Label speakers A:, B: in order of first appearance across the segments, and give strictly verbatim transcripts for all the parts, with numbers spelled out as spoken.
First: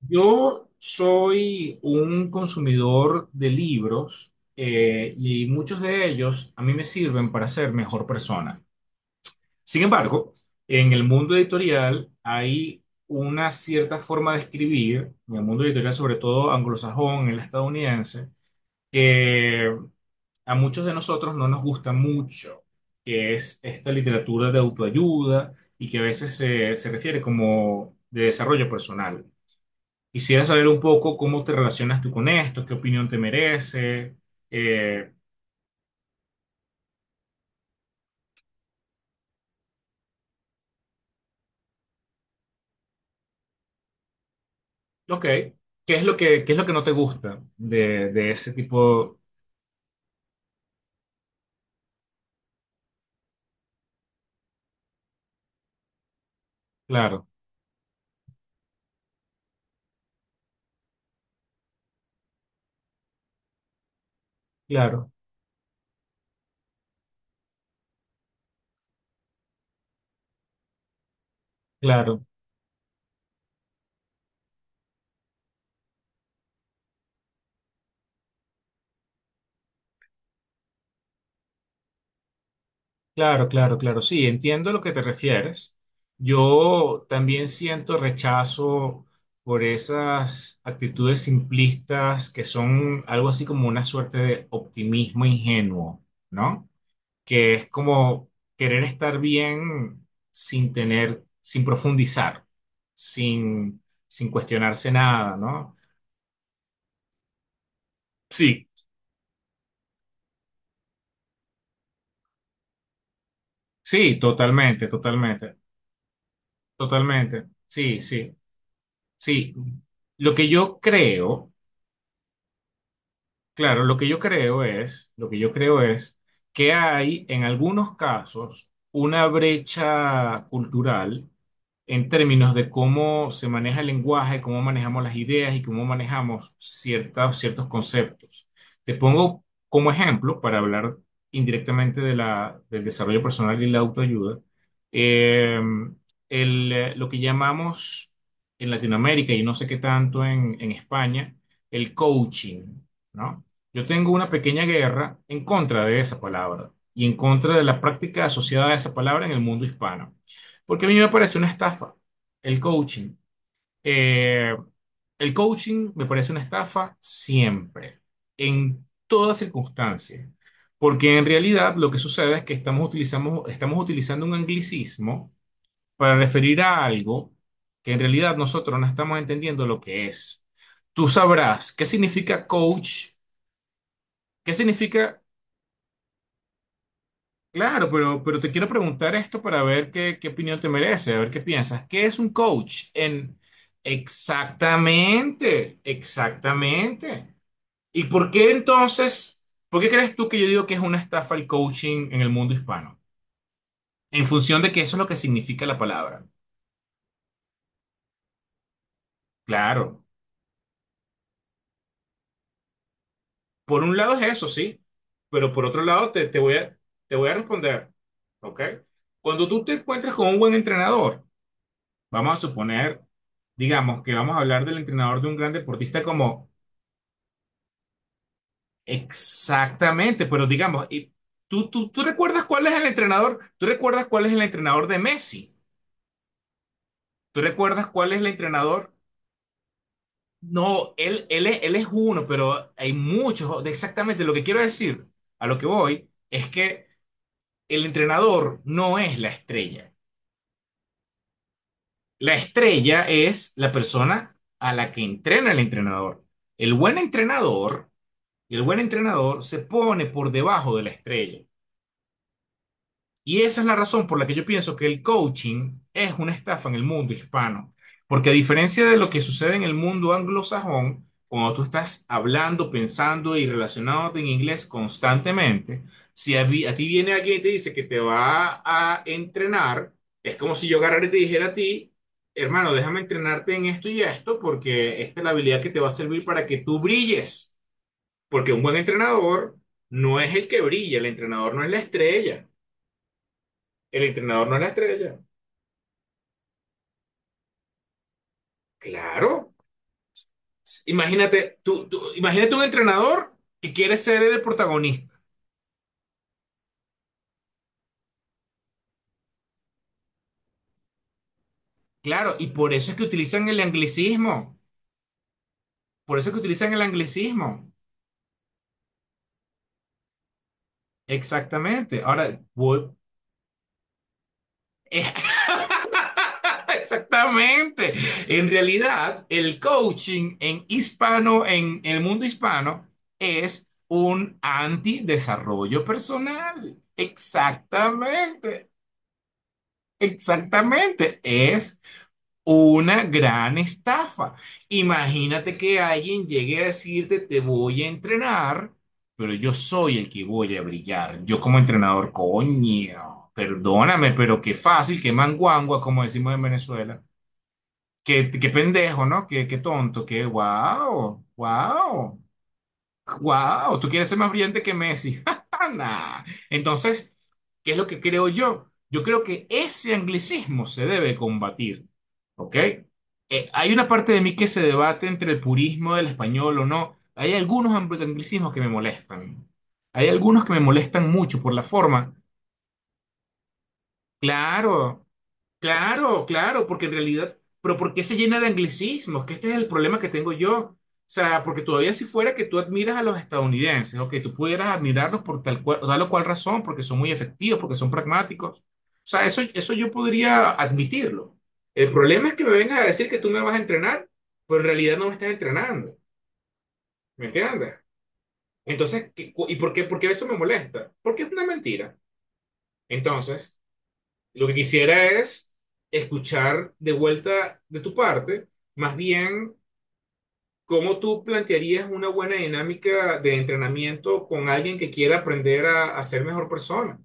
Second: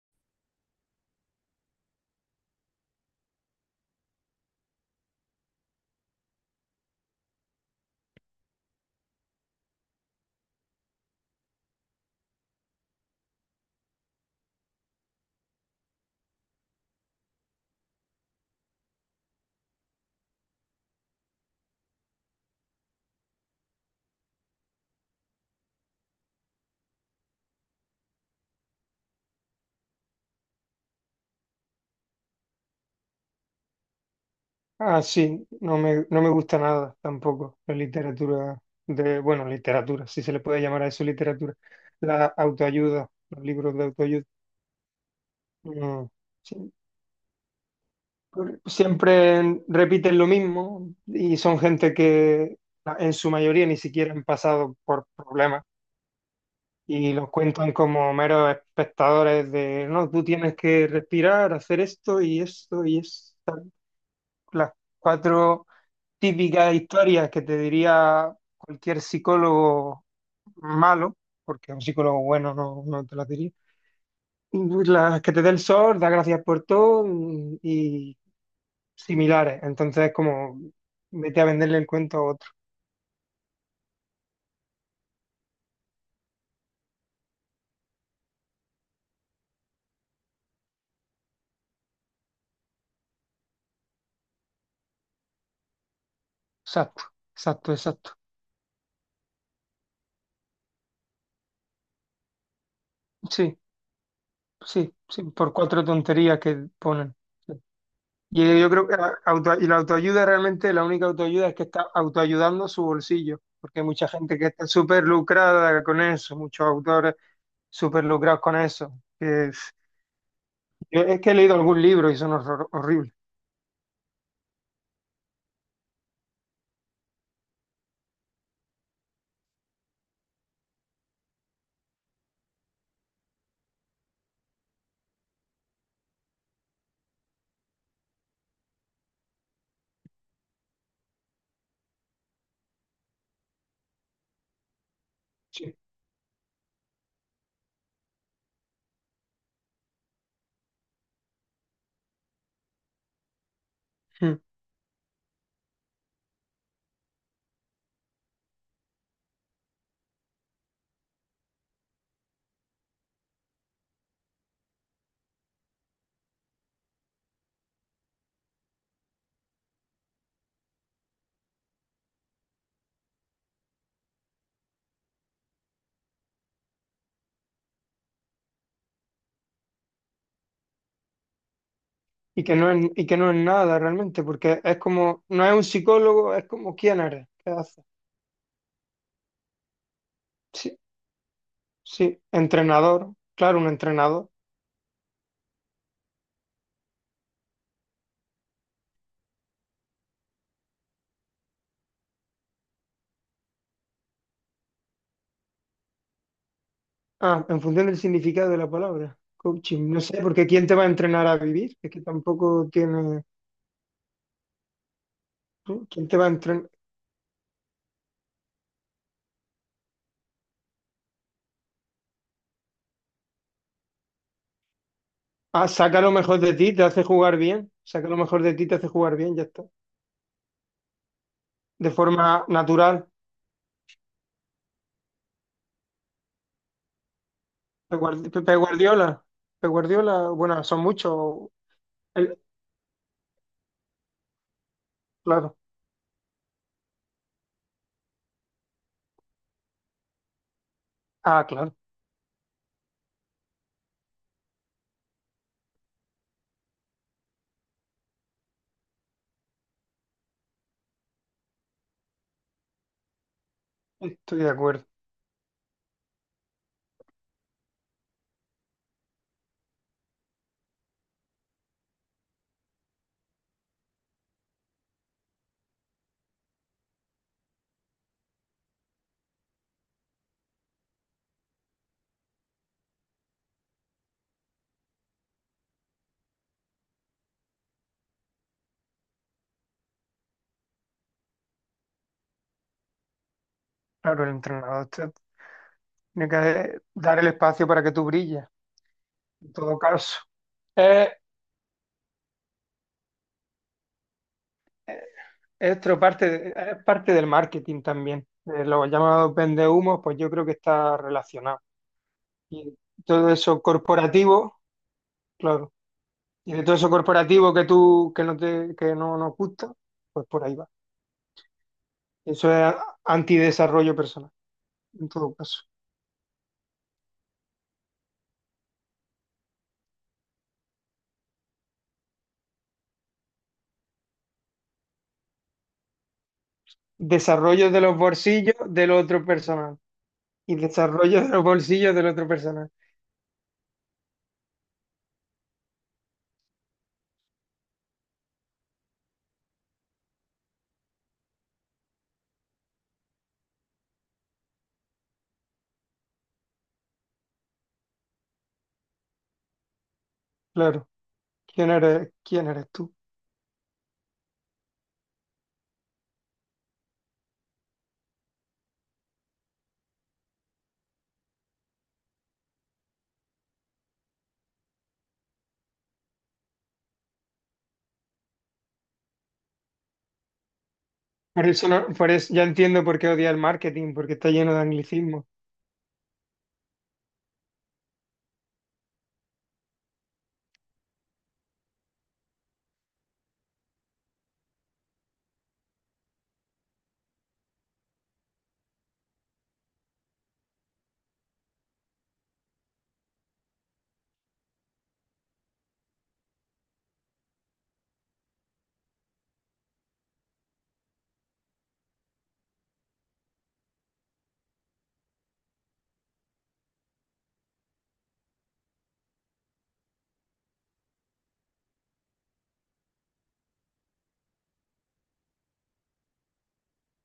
A: Yo soy un consumidor de libros eh, y muchos de ellos a mí me sirven para ser mejor persona. Sin embargo, en el mundo editorial hay una cierta forma de escribir, en el mundo editorial sobre todo anglosajón, el estadounidense, que a muchos de nosotros no nos gusta mucho, que es esta literatura de autoayuda y que a veces se, se refiere como de desarrollo personal. Quisiera saber un poco cómo te relacionas tú con esto, qué opinión te merece.
B: Ah,
A: eh,
B: sí, no me, no me gusta nada tampoco la literatura de, bueno, literatura, si se le puede llamar a eso literatura, la autoayuda, los libros de autoayuda.
A: ok, ¿qué es
B: No,
A: lo que, qué es lo que
B: sí,
A: no te gusta de, de ese
B: por-
A: tipo?
B: siempre repiten lo mismo y son gente que en su mayoría ni siquiera han pasado por problemas y
A: Claro,
B: los cuentan como meros espectadores de, no, tú tienes que respirar, hacer esto y esto y eso. Las
A: claro,
B: cuatro típicas historias que te diría cualquier psicólogo malo, porque un psicólogo
A: claro,
B: bueno no, no te las diría. Las que te dé el sol, da gracias por todo y, y similares. Entonces, es como vete a venderle el cuento a otro.
A: claro, claro, claro. Sí, entiendo a lo que te refieres. Yo también siento rechazo por esas actitudes simplistas que son algo así como una suerte de optimismo ingenuo, ¿no?
B: Exacto,
A: Que es
B: exacto, exacto.
A: como querer estar bien sin tener, sin profundizar,
B: Sí,
A: sin, sin cuestionarse
B: sí, sí,
A: nada,
B: por
A: ¿no?
B: cuatro tonterías que ponen. Sí. Y
A: Sí,
B: yo creo que la auto- y la autoayuda realmente, la única autoayuda es que está autoayudando su bolsillo, porque hay mucha
A: sí,
B: gente que está
A: totalmente,
B: súper
A: totalmente,
B: lucrada con eso, muchos autores
A: totalmente, sí,
B: súper
A: sí,
B: lucrados con eso. que
A: sí.
B: Es,
A: Lo que yo
B: yo es que he
A: creo
B: leído algún libro y son horror- horribles.
A: Claro, lo que yo creo es, lo que yo creo es que hay en algunos casos una brecha cultural en términos de cómo se maneja el lenguaje, cómo manejamos las ideas y cómo manejamos ciertas, ciertos conceptos. Te pongo como ejemplo, para hablar indirectamente de la, del desarrollo personal y la autoayuda, eh,
B: Sí.
A: el, eh, lo que llamamos en Latinoamérica y no sé qué tanto en, en España, el coaching, ¿no? Yo tengo una
B: Mm.
A: pequeña guerra en contra de esa palabra y en contra de la práctica asociada a esa palabra en el mundo hispano. Porque a mí me parece una estafa el coaching. Eh, el coaching me parece una estafa siempre, en toda circunstancia. Porque en realidad lo que sucede es que estamos, utilizamos, estamos utilizando un anglicismo para referir a algo que en realidad nosotros no estamos entendiendo lo que es. Tú sabrás qué
B: Y
A: significa
B: que no es, y
A: coach,
B: que no es nada realmente,
A: qué
B: porque es
A: significa
B: como, no es un psicólogo, es como, ¿quién eres? ¿Qué haces?
A: Claro, pero, pero te quiero preguntar esto para ver qué, qué opinión te
B: Sí,
A: merece, a ver qué piensas. ¿Qué es
B: sí,
A: un coach?
B: entrenador,
A: En...
B: claro, un entrenador.
A: Exactamente, exactamente. ¿Y por qué entonces, por qué crees tú que yo digo que es una estafa el coaching en el mundo hispano? En función de que eso es lo que significa la palabra.
B: Ah, en función del significado de la palabra, coaching. No
A: Claro,
B: sé, porque ¿quién te va a entrenar a vivir? Es que tampoco tiene…
A: por un lado es eso, sí, pero por otro
B: ¿No? ¿Quién
A: lado
B: te va
A: te,
B: a
A: te voy
B: entrenar?
A: a, te voy a responder, ¿ok? Cuando tú te encuentras con un buen entrenador, vamos a suponer, digamos, que vamos a hablar del entrenador de un gran
B: Ah, saca
A: deportista
B: lo mejor
A: como
B: de ti, te hace jugar bien. Saca lo mejor de ti, te hace jugar bien, ya está.
A: exactamente, pero digamos, y ¿tú, tú,
B: De
A: tú
B: forma
A: recuerdas cuál es el
B: natural.
A: entrenador? ¿Tú recuerdas cuál es el entrenador de Messi? ¿Tú recuerdas
B: Pep
A: cuál es el
B: Guardi- Pep
A: entrenador?
B: Guardiola. Pep Guardiola, bueno, son
A: No, él, él,
B: muchos.
A: es- él es uno,
B: El-
A: pero hay muchos. Exactamente, lo que quiero decir, a lo
B: Claro.
A: que voy, es que el entrenador no es la estrella.
B: Ah, claro.
A: La estrella es la persona a la que entrena el entrenador. El buen entrenador Y el buen entrenador se pone por debajo de la estrella. Y esa es la razón por la que
B: Estoy
A: yo
B: de
A: pienso que
B: acuerdo.
A: el coaching es una estafa en el mundo hispano. Porque a diferencia de lo que sucede en el mundo anglosajón, cuando tú estás hablando, pensando y relacionándote en inglés constantemente, si a, vi- a ti viene alguien y te dice que te va a entrenar, es como si yo agarrara y te dijera a ti, hermano, déjame entrenarte en esto y esto, porque esta es la habilidad que te va a servir para que tú brilles. Porque un buen entrenador no es el que brilla, el entrenador no es la estrella. El
B: Claro, el
A: entrenador no es la
B: entrenador te-
A: estrella.
B: tiene que dar el espacio para que tú brilles,
A: Claro.
B: en todo caso.
A: S-
B: Eh,
A: Imagínate, tú, tú- imagínate un entrenador que quiere ser el protagonista.
B: Esto parte, es parte del marketing también. Eh, lo llamado vendehumos, pues yo creo que está relacionado.
A: Claro, y por
B: Y
A: eso es que
B: todo
A: utilizan el
B: eso corporativo,
A: anglicismo.
B: claro.
A: Por eso es que
B: Y de
A: utilizan
B: todo
A: el
B: eso corporativo que
A: anglicismo.
B: tú, que no te, que no nos gusta, pues por ahí va.
A: Exactamente. Ahora,
B: Eso es
A: voy-
B: antidesarrollo personal,
A: es
B: en todo caso.
A: exactamente. En realidad, el coaching en hispano, en el mundo hispano, es un antidesarrollo personal.
B: Desarrollo de los bolsillos
A: Exactamente.
B: del otro personal. Y
A: Exactamente.
B: desarrollo de los
A: Es
B: bolsillos del otro personal.
A: una gran estafa. Imagínate que alguien llegue a decirte, te voy a entrenar, pero yo soy el que voy a brillar. Yo como entrenador, coño. Perdóname, pero qué fácil, qué manguangua, como decimos en Venezuela. Qué, qué pendejo, ¿no? Qué, qué tonto, qué
B: Claro.
A: wow,
B: ¿Quién eres,
A: wow,
B: quién eres tú?
A: wow. Tú quieres ser más brillante que Messi. Nah. Entonces, ¿qué es lo que creo yo? Yo creo que ese anglicismo se debe combatir, ¿ok? Eh, hay una parte de mí que se debate entre el purismo del español o no. Hay algunos ang- anglicismos que me molestan. Hay algunos que me molestan mucho
B: Por
A: por la
B: eso, no- por
A: forma.
B: eso ya entiendo por qué odia el marketing, porque está lleno de
A: Claro.
B: anglicismos.
A: Claro, claro, porque en realidad, pero ¿por qué se llena de anglicismos? Que este es el problema que tengo yo. O sea, porque todavía si fuera que tú admiras a los estadounidenses, o que tú pudieras admirarlos por tal cual, tal o cual razón, porque son muy efectivos, porque son pragmáticos. O sea, eso, eso yo podría admitirlo. El problema es que me vengas a decir que tú me vas a entrenar, pero en realidad no me estás entrenando. ¿Me entiendes? Entonces, ¿qué- cu- ¿y por qué, por qué eso me molesta? Porque es una mentira. Entonces... Lo que quisiera es escuchar de vuelta de tu parte, más bien cómo tú plantearías una buena dinámica de entrenamiento con alguien que quiera aprender a, a ser mejor persona.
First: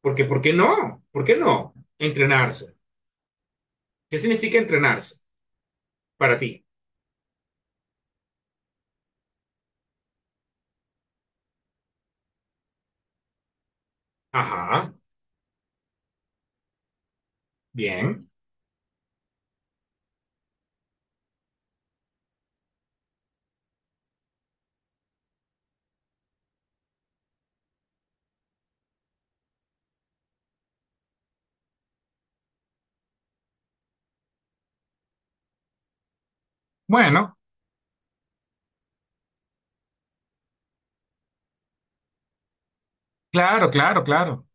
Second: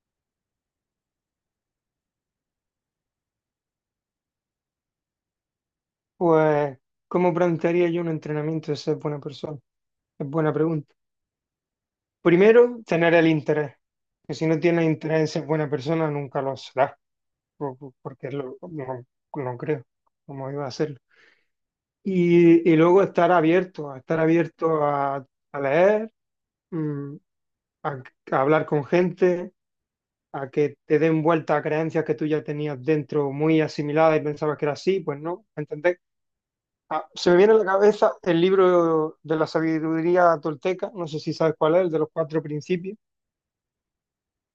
A: Porque, ¿por qué no? ¿Por qué no? Entrenarse. ¿Qué significa entrenarse para ti?
B: Pues, ¿cómo plantearía yo un entrenamiento de ser buena persona? Es buena pregunta. Primero, tener el interés. Que si no tienes
A: Ajá,
B: interés en ser buena persona, nunca lo serás. po- po-
A: bien.
B: Porque lo, no, no creo cómo iba a hacerlo. Y, y luego estar abierto, a estar abierto a, a leer, mm, a, a hablar con gente, a que te den vuelta a creencias que tú ya tenías dentro muy asimiladas y pensabas que era así, pues no, ¿entendés? Ah, se
A: Bueno,
B: me viene a la cabeza el libro de la sabiduría tolteca, no sé si sabes cuál es, el de los cuatro principios,
A: claro, claro, claro,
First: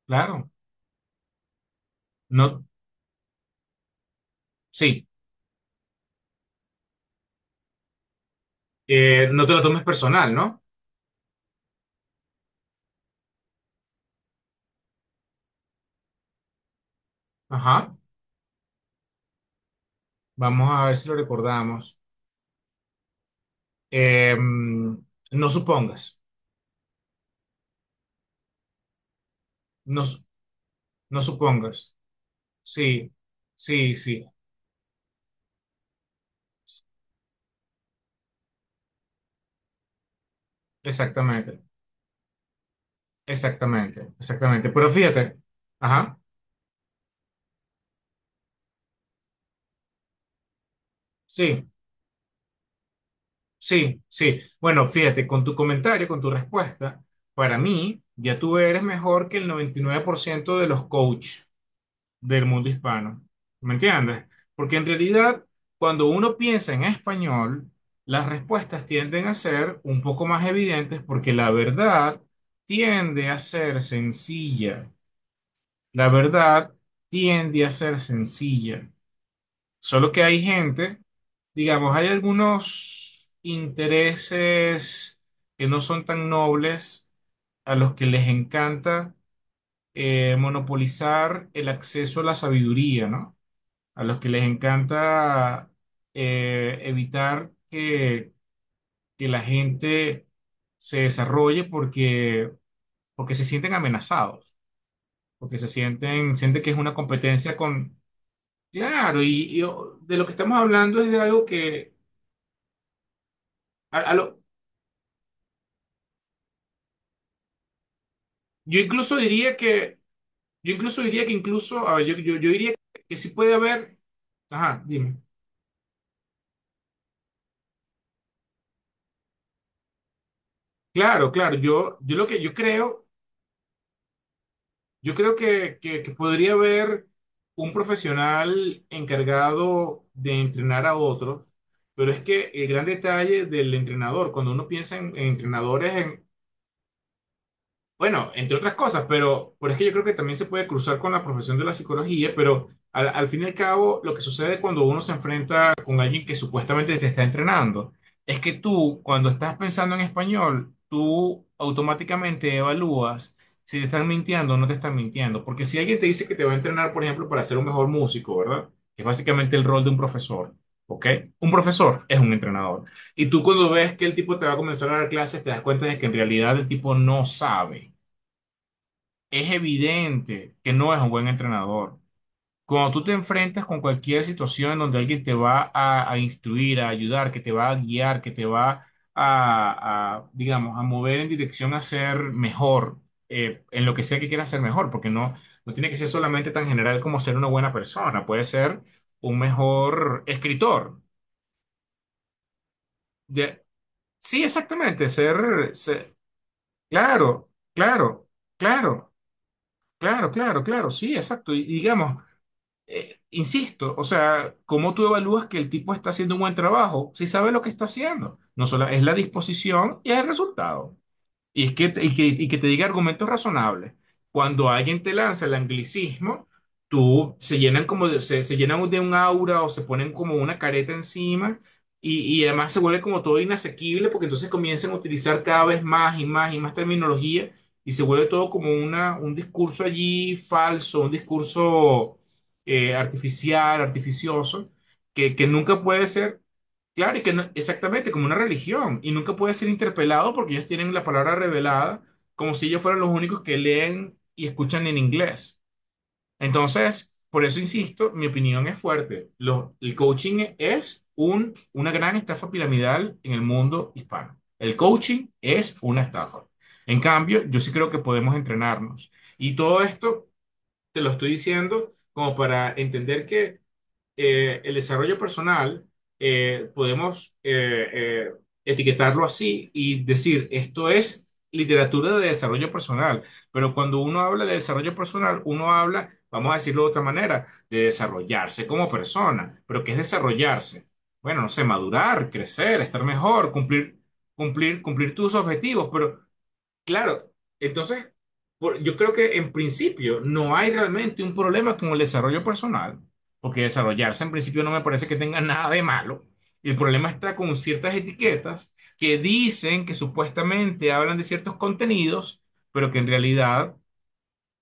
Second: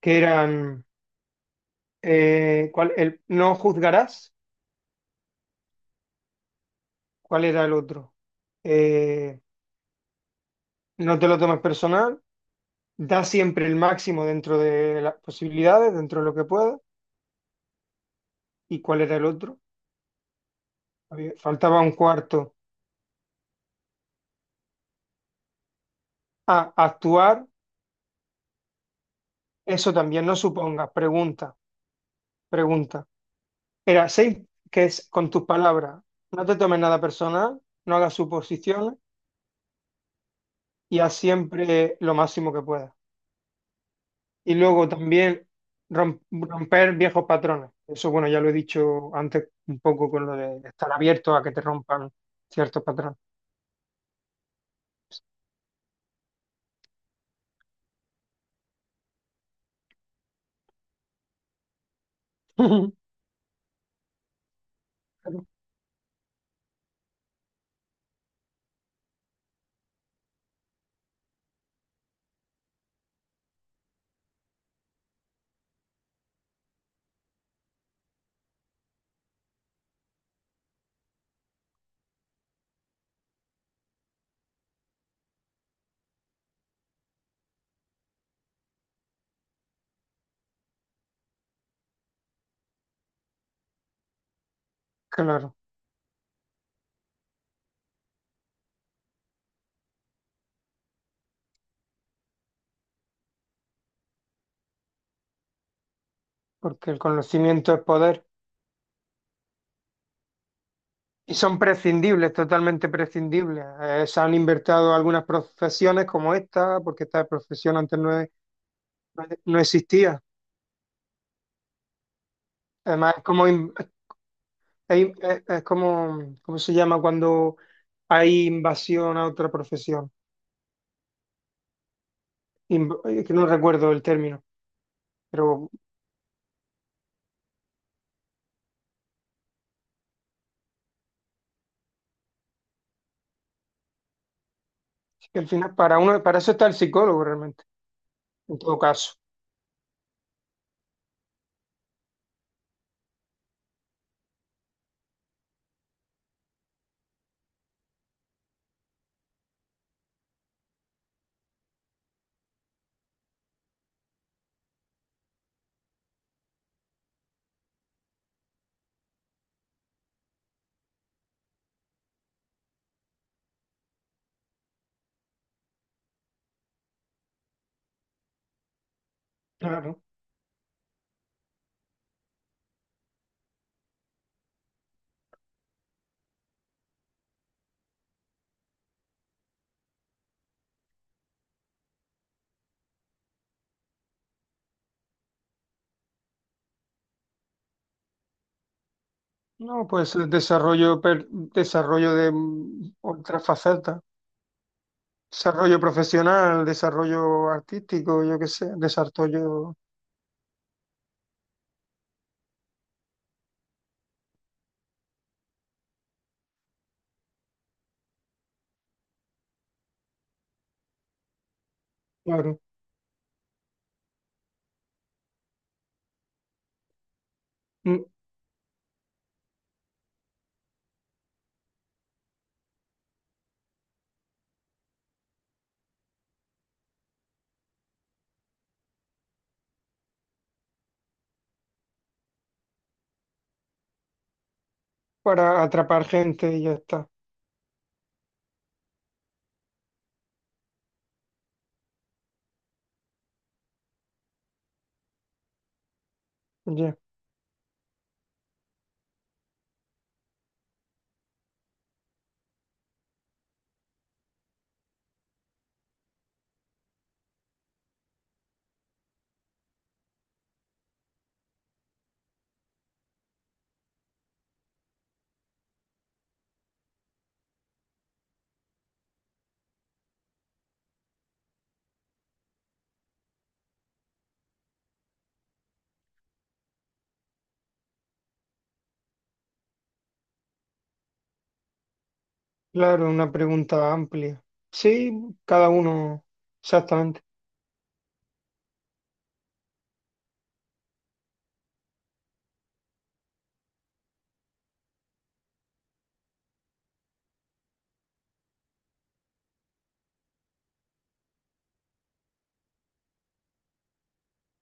B: que
A: claro.
B: eran,
A: No,
B: eh, cuál, el, no juzgarás,
A: sí,
B: ¿cuál era el otro?
A: Eh,
B: Eh,
A: no te lo tomes personal, ¿no?
B: no te lo tomes personal, da siempre el máximo dentro de las posibilidades, dentro de lo que puedas,
A: Ajá,
B: ¿y cuál era el otro?
A: vamos a ver si lo
B: Había- Faltaba un
A: recordamos.
B: cuarto.
A: Em, no supongas.
B: Ah, actuar, eso
A: No, su-
B: también, no supongas,
A: no
B: pregunta,
A: supongas.
B: pregunta.
A: Sí, sí,
B: Era
A: sí.
B: seis, que es con tus palabras, no te tomes nada personal, no hagas suposiciones y haz
A: Exactamente,
B: siempre lo máximo que puedas.
A: exactamente,
B: Y
A: exactamente.
B: luego
A: Pero fíjate,
B: también
A: ajá,
B: rom- romper viejos patrones. Eso, bueno, ya lo he dicho antes un poco con lo de estar abierto a que te
A: sí,
B: rompan ciertos patrones.
A: sí, sí. Bueno, fíjate, con tu comentario, con tu respuesta, para mí, ya tú eres mejor que el noventa y nueve por ciento de los coaches del mundo hispano. ¿Me entiendes? Porque en realidad, cuando uno piensa en español, las respuestas tienden a ser un poco más evidentes porque la verdad tiende a ser sencilla. La verdad tiende a ser sencilla, solo que hay gente, digamos, hay algunos intereses que no son tan nobles a los que les encanta eh, monopolizar el acceso a la sabiduría, ¿no? A los que les
B: Claro,
A: encanta eh, evitar que, que la gente se desarrolle porque, porque se sienten amenazados, porque se sienten, sienten que es
B: porque
A: una
B: el
A: competencia
B: conocimiento es
A: con
B: poder
A: Claro, y, yo- de lo que estamos hablando es de
B: y
A: algo
B: son
A: que
B: prescindibles, totalmente prescindibles.
A: a-
B: Eh,
A: a
B: se han
A: lo-
B: invertido algunas profesiones como esta, porque esta profesión antes no, e-
A: yo incluso diría
B: no
A: que
B: existía.
A: yo incluso diría que incluso a ver, yo, yo, yo diría
B: Además,
A: que
B: es
A: sí
B: como
A: puede
B: in-
A: haber ajá,
B: Hay-
A: dime.
B: eh, es como, ¿cómo se llama cuando hay invasión a otra profesión?
A: Claro, claro, yo yo lo que yo
B: Inv-
A: creo,
B: eh, que no recuerdo el término,
A: yo creo
B: pero
A: que, que, que podría haber un profesional encargado de entrenar a otros, pero es que el gran detalle del entrenador, cuando uno piensa en, en
B: al final para
A: entrenadores
B: uno, para eso está el psicólogo realmente,
A: Bueno, entre
B: en
A: otras
B: todo
A: cosas,
B: caso.
A: pero, pero es que yo creo que también se puede cruzar con la profesión de la psicología, pero al, al fin y al cabo lo que sucede cuando uno se enfrenta con alguien que supuestamente te está entrenando es que tú, cuando estás pensando en español, tú automáticamente evalúas si te están mintiendo o no te están mintiendo, porque si alguien te dice que te va a entrenar, por ejemplo, para ser un mejor músico, ¿verdad? Que es básicamente el rol de un profesor, ¿ok? Un profesor es un entrenador. Y tú cuando ves que el tipo te va a comenzar a dar clases, te das cuenta de que en realidad el tipo no sabe es
B: Claro.
A: evidente que no es un buen entrenador. Cuando tú te enfrentas con cualquier situación en donde alguien te va a, a instruir, a ayudar, que te va a guiar, que te va a, a, digamos, a mover en dirección a ser mejor, eh, en lo que sea que quieras ser mejor, porque no, no tiene que ser solamente tan general como ser una buena persona, puede ser un
B: No, pues
A: mejor
B: el
A: escritor.
B: desarrollo, per- desarrollo de mm, otras
A: De-
B: facetas,
A: sí, exactamente, ser,
B: desarrollo
A: ser-
B: profesional,
A: claro,
B: desarrollo artístico,
A: claro,
B: yo qué sé,
A: claro,
B: desarrollo.
A: claro, claro, claro, sí, exacto. Y digamos, eh, insisto, o sea, ¿cómo tú evalúas que el tipo está haciendo un buen trabajo? Si sabe lo que está haciendo. No solo es la disposición y el resultado. Y, es que, te- y, que, y que
B: Claro.
A: te diga argumentos razonables. Cuando alguien te lanza el anglicismo, tú se llenan
B: mm,
A: como de, se, se llenan de un aura o se ponen como una careta encima y, y además se vuelve como todo inasequible porque entonces comienzan a utilizar cada vez más y más y más terminología y se vuelve todo como una, un discurso allí falso, un discurso eh, artificial, artificioso, que, que
B: para
A: nunca
B: atrapar
A: puede ser.
B: gente y ya está.
A: Claro, y que no- exactamente como una religión, y nunca puede ser interpelado porque ellos tienen la palabra revelada, como si ellos fueran los únicos que leen y escuchan en inglés.
B: Ya.
A: Entonces, por eso insisto, mi opinión es fuerte. Los- el coaching es un, una gran estafa piramidal en el mundo hispano. El coaching es una estafa. En cambio, yo sí creo que podemos entrenarnos. Y todo esto te lo estoy diciendo como para entender que eh, el desarrollo personal eh, podemos eh, eh, etiquetarlo así y decir, esto es literatura de desarrollo personal. Pero cuando uno habla de desarrollo personal, uno habla, vamos a decirlo de otra manera, de desarrollarse como persona. ¿Pero qué es desarrollarse? Bueno, no sé, madurar, crecer, estar
B: Claro, una
A: mejor,
B: pregunta
A: cumplir,
B: amplia.
A: cumplir,
B: Sí,
A: cumplir tus
B: cada
A: objetivos, pero
B: uno, exactamente.
A: claro, entonces por- yo creo que en principio no hay realmente un problema con el desarrollo personal, porque desarrollarse en principio no me parece que tenga nada de malo. Y el problema está con ciertas etiquetas que dicen que supuestamente hablan de ciertos contenidos, pero que en realidad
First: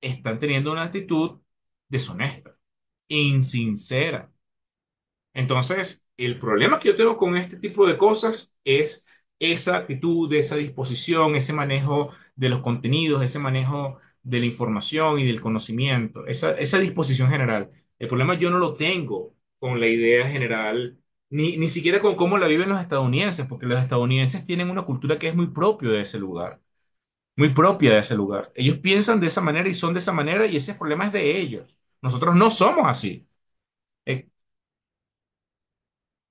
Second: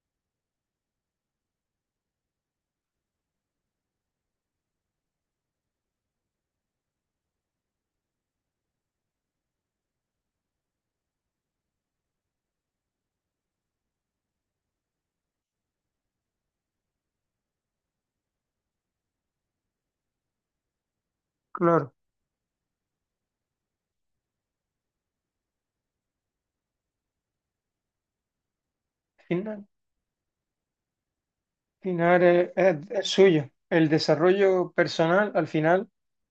A: están teniendo una actitud deshonesta, insincera. Entonces, el problema que yo tengo con este tipo de cosas es esa actitud, esa disposición, ese manejo de los contenidos, ese manejo de la información y del conocimiento, esa, esa disposición general. El problema yo no lo tengo con la idea general, ni, ni
B: Claro,
A: siquiera con cómo la viven los estadounidenses, porque los estadounidenses tienen una cultura que es muy propio de ese lugar, muy propia de ese lugar. Ellos piensan de esa
B: final,
A: manera y son de esa manera y ese problema es de ellos.
B: final
A: Nosotros no
B: es,
A: somos
B: es- es
A: así.
B: suyo. El
A: Eh,
B: desarrollo personal, al final,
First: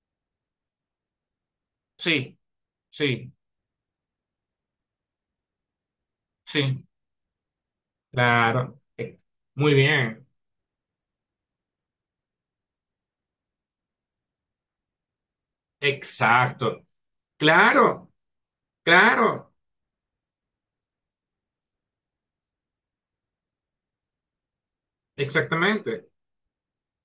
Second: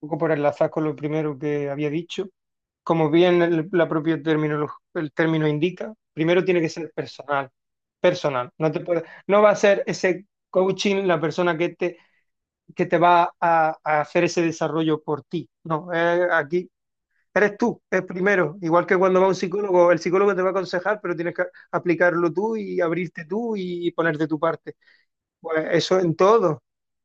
B: un poco por enlazar con lo primero que había dicho,
A: sí,
B: como
A: sí.
B: bien el, la propia terminolo- el término indica, primero tiene que
A: Sí,
B: ser personal, personal. No te
A: claro,
B: puede-
A: eh,
B: no va a
A: muy
B: ser ese
A: bien,
B: coaching la persona que te, que te va a, a hacer ese desarrollo por ti. No, es aquí
A: exacto,
B: eres tú, es
A: claro,
B: primero. Igual que cuando va un
A: claro,
B: psicólogo, el psicólogo te va a aconsejar, pero tienes que aplicarlo tú y abrirte tú y poner de tu parte. Pues eso
A: exactamente.
B: en todo.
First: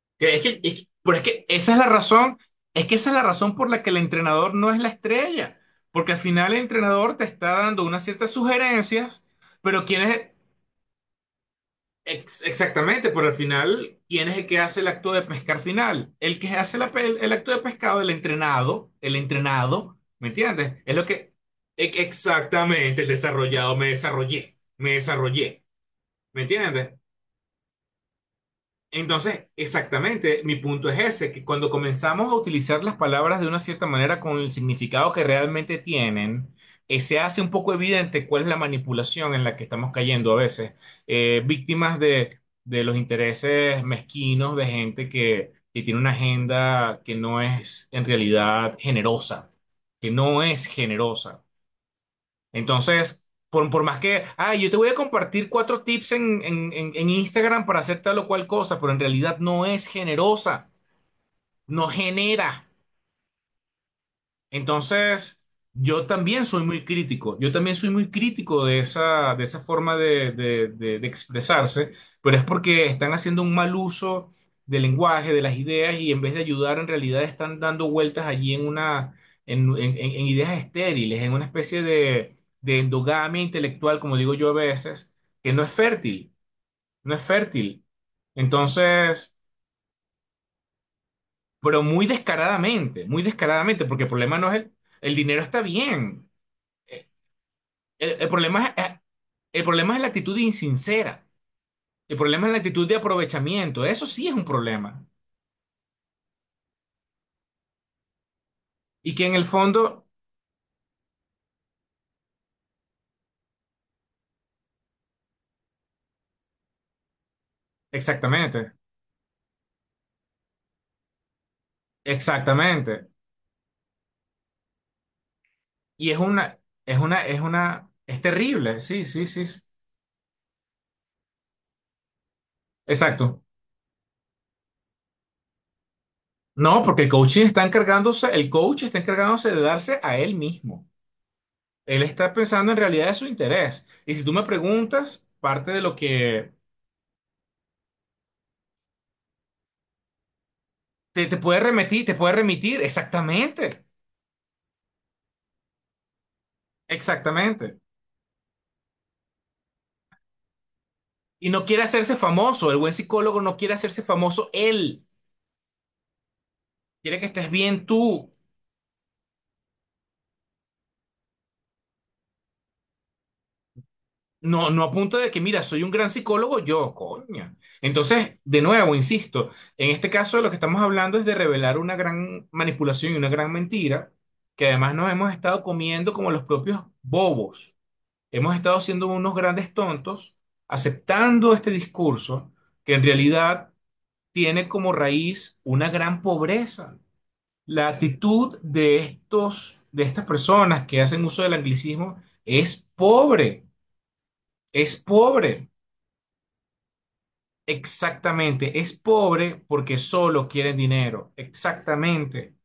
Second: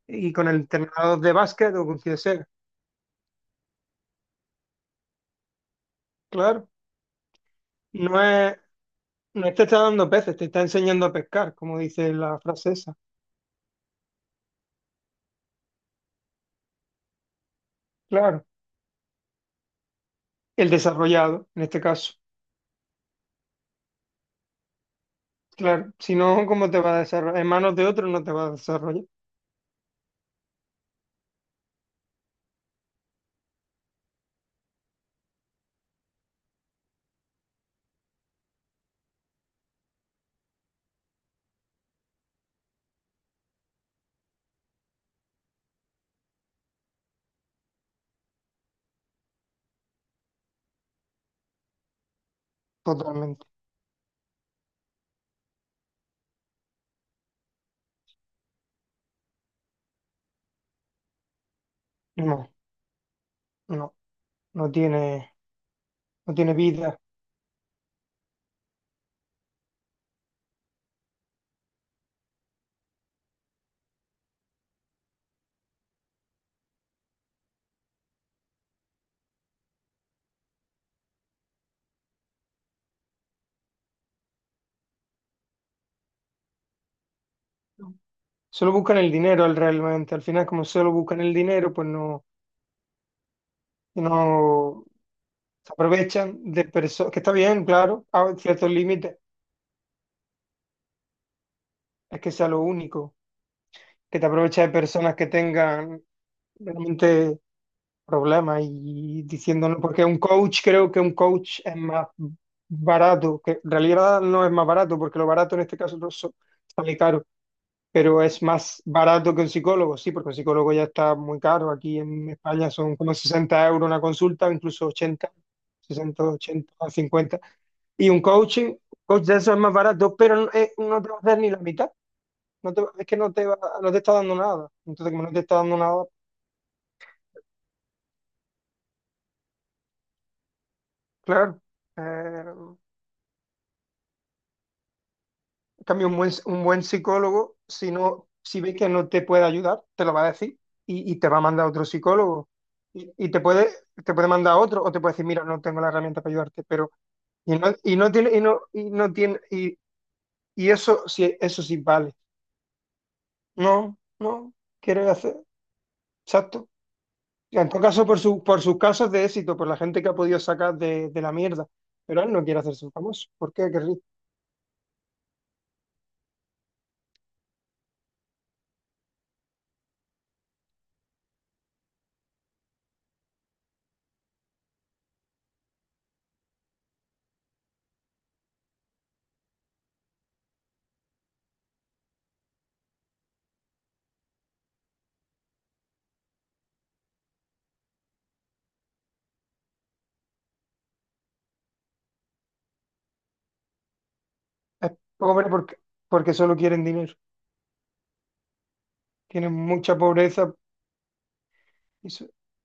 B: Y
A: Que es
B: con el
A: que, es que- pero
B: entrenador
A: es
B: de
A: que esa
B: básquet
A: es
B: o
A: la
B: con quien
A: razón,
B: sea.
A: es que esa es la razón por la que el entrenador no es la estrella, porque al final el
B: Claro.
A: entrenador te está dando unas
B: No
A: ciertas
B: es,
A: sugerencias,
B: no te está
A: pero quién
B: dando
A: es,
B: peces, te está enseñando a pescar, como dice la
A: Ex-
B: frase esa.
A: exactamente, pero al final, ¿quién es el que hace el acto de pescar final? El que hace la pe- el acto de pescado, el
B: Claro.
A: entrenado, el entrenado, ¿me
B: El
A: entiendes? Es lo que...
B: desarrollado, en este
A: e-
B: caso.
A: Exactamente, el desarrollado, me desarrollé, me desarrollé,
B: Claro. Si
A: ¿me
B: no, ¿cómo te
A: entiendes?
B: va a desarrollar? En manos de otro no te va a desarrollar.
A: Entonces, exactamente, mi punto es ese, que cuando comenzamos a utilizar las palabras de una cierta manera con el significado que realmente tienen, eh, se hace un poco evidente cuál es la manipulación en la que estamos cayendo a veces. Eh, víctimas de, de los intereses mezquinos de gente que, que tiene una agenda que no es en realidad generosa, que no es generosa. Entonces,
B: Totalmente.
A: por, por más que, ah, yo te voy a compartir cuatro tips en, en, en en Instagram para hacer tal o cual cosa, pero en realidad no es generosa, no
B: No,
A: genera.
B: no. No tiene,
A: Entonces, yo
B: no
A: también
B: tiene
A: soy muy
B: vida.
A: crítico, yo también soy muy crítico de esa, de esa forma de, de- de- de expresarse, pero es porque están haciendo un mal uso del lenguaje, de las ideas, y en vez de ayudar, en realidad están dando vueltas allí en una, en, en- en- en ideas estériles, en una especie de, de endogamia intelectual, como digo yo a veces, que no es fértil, no es fértil.
B: Solo buscan el
A: Entonces,
B: dinero al- realmente. Al final, como solo buscan el dinero,
A: pero
B: pues
A: muy
B: no.
A: descaradamente, muy descaradamente, porque el problema no es el,
B: No,
A: el dinero está
B: se
A: bien.
B: aprovechan de personas, que está bien, claro,
A: El, el
B: a
A: problema
B: ciertos
A: es, eh,
B: límites,
A: el problema es la actitud insincera. El
B: es que
A: problema
B: sea
A: es la
B: lo
A: actitud de
B: único.
A: aprovechamiento. Eso
B: Que te
A: sí es un
B: aprovechas de
A: problema.
B: personas que tengan realmente problemas
A: Y
B: y
A: que en el
B: diciéndonos, porque
A: fondo,
B: un coach, creo que un coach es más barato, que en realidad no es más barato, porque lo barato en este caso no so- sale caro, pero es
A: exactamente,
B: más barato que un psicólogo, sí, porque un psicólogo ya está muy caro, aquí en España son
A: exactamente.
B: como sesenta euros una consulta, incluso ochenta,
A: Y es
B: sesenta,
A: una,
B: ochenta,
A: es una, es
B: cincuenta.
A: una,
B: Y
A: es
B: un coaching,
A: terrible. Sí,
B: coach
A: sí,
B: de
A: sí.
B: eso
A: Sí.
B: es más barato, pero no, eh, no te va a hacer ni la mitad. No te- es que no
A: Exacto.
B: te va, no te está dando nada. Entonces, como no te está dando nada,
A: No, porque el coaching está encargándose, el coach está encargándose de darse a él mismo.
B: claro.
A: Él está pensando
B: eh,
A: en realidad de su interés. Y si tú me preguntas, parte de
B: en
A: lo
B: cambio, un buen,
A: que
B: un buen psicólogo, si no, si ve que no te puede ayudar, te lo va a decir y, y
A: te,
B: te
A: te
B: va a
A: puede
B: mandar a otro
A: remitir, te puede
B: psicólogo.
A: remitir,
B: Y, y te puede,
A: exactamente,
B: te puede mandar a otro, o te puede decir, mira, no tengo la herramienta para ayudarte, pero, y no,
A: exactamente.
B: y no tiene, y no, y no tiene, y, y eso sí,
A: Y
B: eso
A: no
B: sí
A: quiere
B: vale.
A: hacerse famoso, el buen psicólogo no quiere
B: No,
A: hacerse famoso
B: no,
A: él,
B: quiere hacer, exacto.
A: quiere que estés
B: En todo
A: bien
B: caso, por
A: tú.
B: su, por sus casos de éxito, por la gente que ha podido sacar de, de la mierda. Pero él no quiere hacerse famoso. ¿Por qué querría?
A: No, no a punto de que, mira, soy un gran psicólogo yo, coño. Entonces, de nuevo, insisto, en este caso lo que estamos hablando es de revelar una gran manipulación y una gran mentira, que además nos hemos estado comiendo como los propios bobos. Hemos estado siendo unos grandes tontos aceptando este discurso que en realidad tiene como raíz una gran pobreza. La actitud de estos, de estas personas que hacen uso del anglicismo es pobre,
B: Es
A: es
B: pobre
A: pobre,
B: porque, porque solo quieren dinero.
A: exactamente, es
B: Tienen
A: pobre porque
B: mucha
A: solo
B: pobreza
A: quieren dinero,
B: y, so-
A: exactamente,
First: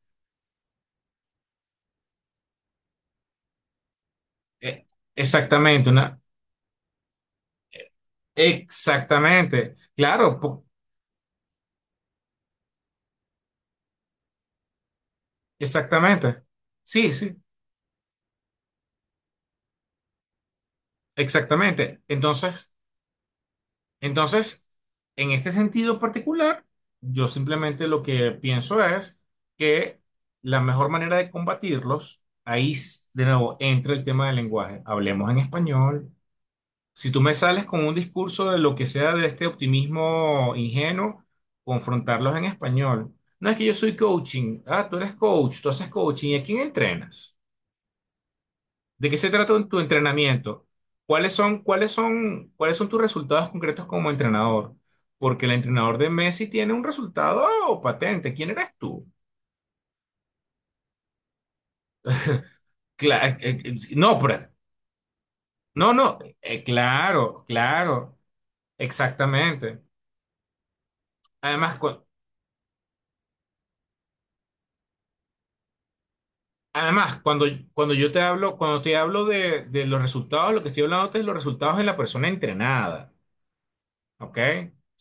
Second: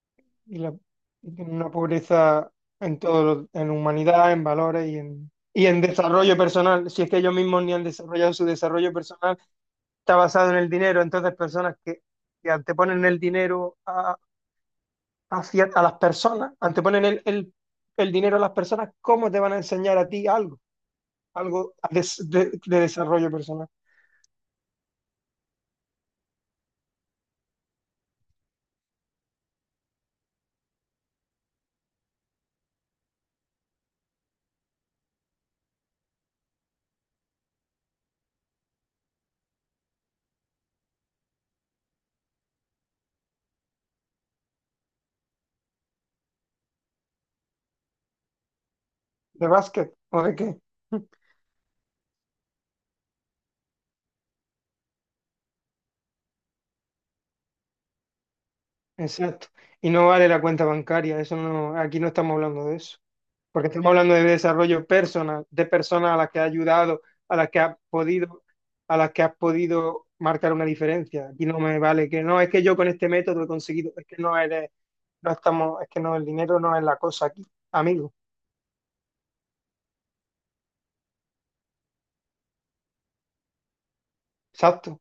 B: y la- y tienen una pobreza en todo, lo- en humanidad, en
A: eh,
B: valores y en, y en
A: exactamente, una,
B: desarrollo personal. Si es que ellos mismos ni han
A: eh,
B: desarrollado su desarrollo personal,
A: exactamente,
B: está
A: claro,
B: basado en
A: po-
B: el dinero. Entonces, personas que, que te ponen el dinero hacia a las
A: exactamente,
B: personas, anteponen
A: sí,
B: el,
A: sí,
B: el, el dinero a las personas, ¿cómo te van a enseñar a ti algo? Algo de,
A: exactamente.
B: de-
A: Entonces,
B: de desarrollo personal,
A: Entonces, en este sentido particular, yo simplemente lo que pienso es que la mejor manera de combatirlos, ahí s- de nuevo entra el tema del lenguaje. Hablemos en español. Si tú me sales con un discurso de lo que sea de este optimismo ingenuo, confrontarlos en español. No es que yo soy coaching. Ah, tú eres coach, tú haces coaching. ¿Y a quién entrenas? ¿De qué se
B: de
A: trata tu
B: básquet o de qué.
A: entrenamiento? ¿Cuáles son, cuáles son, cuáles son tus resultados concretos como entrenador? Porque el entrenador de Messi tiene un resultado patente. ¿Quién eres tú?
B: Exacto. Y no vale la cuenta bancaria, eso no, aquí no estamos hablando de eso,
A: Cla- eh, eh,
B: porque
A: eh,
B: estamos
A: sí,
B: hablando
A: no,
B: de
A: pero-
B: desarrollo personal, de
A: no,
B: personas a
A: no,
B: las que ha
A: eh,
B: ayudado, a
A: claro,
B: las que ha
A: claro,
B: podido, a las que has
A: exactamente.
B: podido marcar una diferencia. Aquí no
A: Además,
B: me
A: cu-
B: vale que no, es que yo con este método he conseguido, es que no eres, no estamos, es que no, el dinero no es la
A: Además
B: cosa
A: cuando,
B: aquí,
A: cuando yo
B: amigo.
A: te hablo, cuando te hablo de, de los resultados, lo que estoy hablando es de los resultados en la persona entrenada. ¿Ok?
B: Exacto.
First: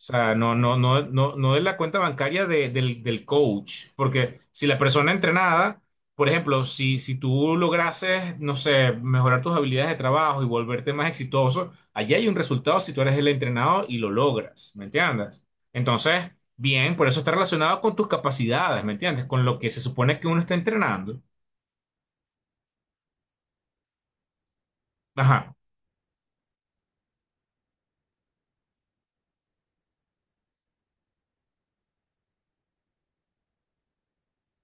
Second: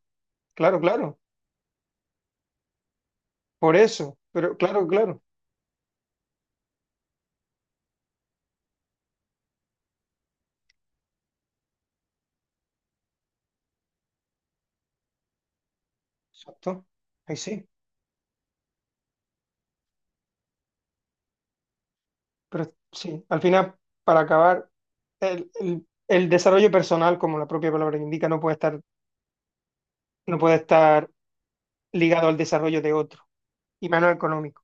A: O sea, no, no,
B: Claro,
A: no,
B: claro,
A: no, no de la cuenta bancaria de- del, del
B: por
A: coach,
B: eso,
A: porque
B: pero
A: si la
B: claro,
A: persona
B: claro,
A: entrenada, por ejemplo, si, si tú lograses, no sé, mejorar tus habilidades de trabajo y volverte más exitoso, allí hay un resultado si tú eres el entrenado y lo logras, ¿me entiendes? Entonces,
B: exacto,
A: bien, por eso está
B: ahí sí,
A: relacionado con tus capacidades, ¿me entiendes? Con lo que se supone que uno está entrenando.
B: pero sí, al final, para acabar, el,
A: Ajá.
B: el- el desarrollo personal, como la propia palabra indica, no puede estar, no puede estar ligado al desarrollo de otro, y menos económico,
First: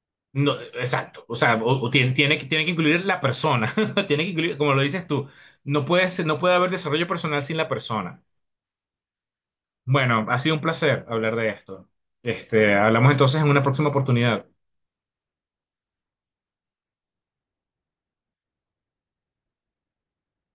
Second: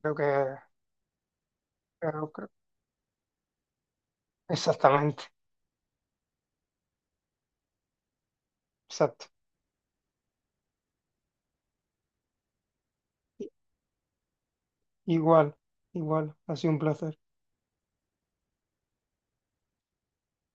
B: creo que,
A: No, exacto. O sea, o- o tiene,
B: creo-
A: tiene que,
B: creo,
A: tiene que incluir la persona. Tiene que incluir, como lo dices
B: exactamente,
A: tú, no puede ser- no puede haber desarrollo personal sin la persona.
B: exacto,
A: Bueno, ha sido un placer hablar de esto. Este, hablamos entonces en
B: I-
A: una próxima oportunidad.
B: igual, igual, ha sido un placer.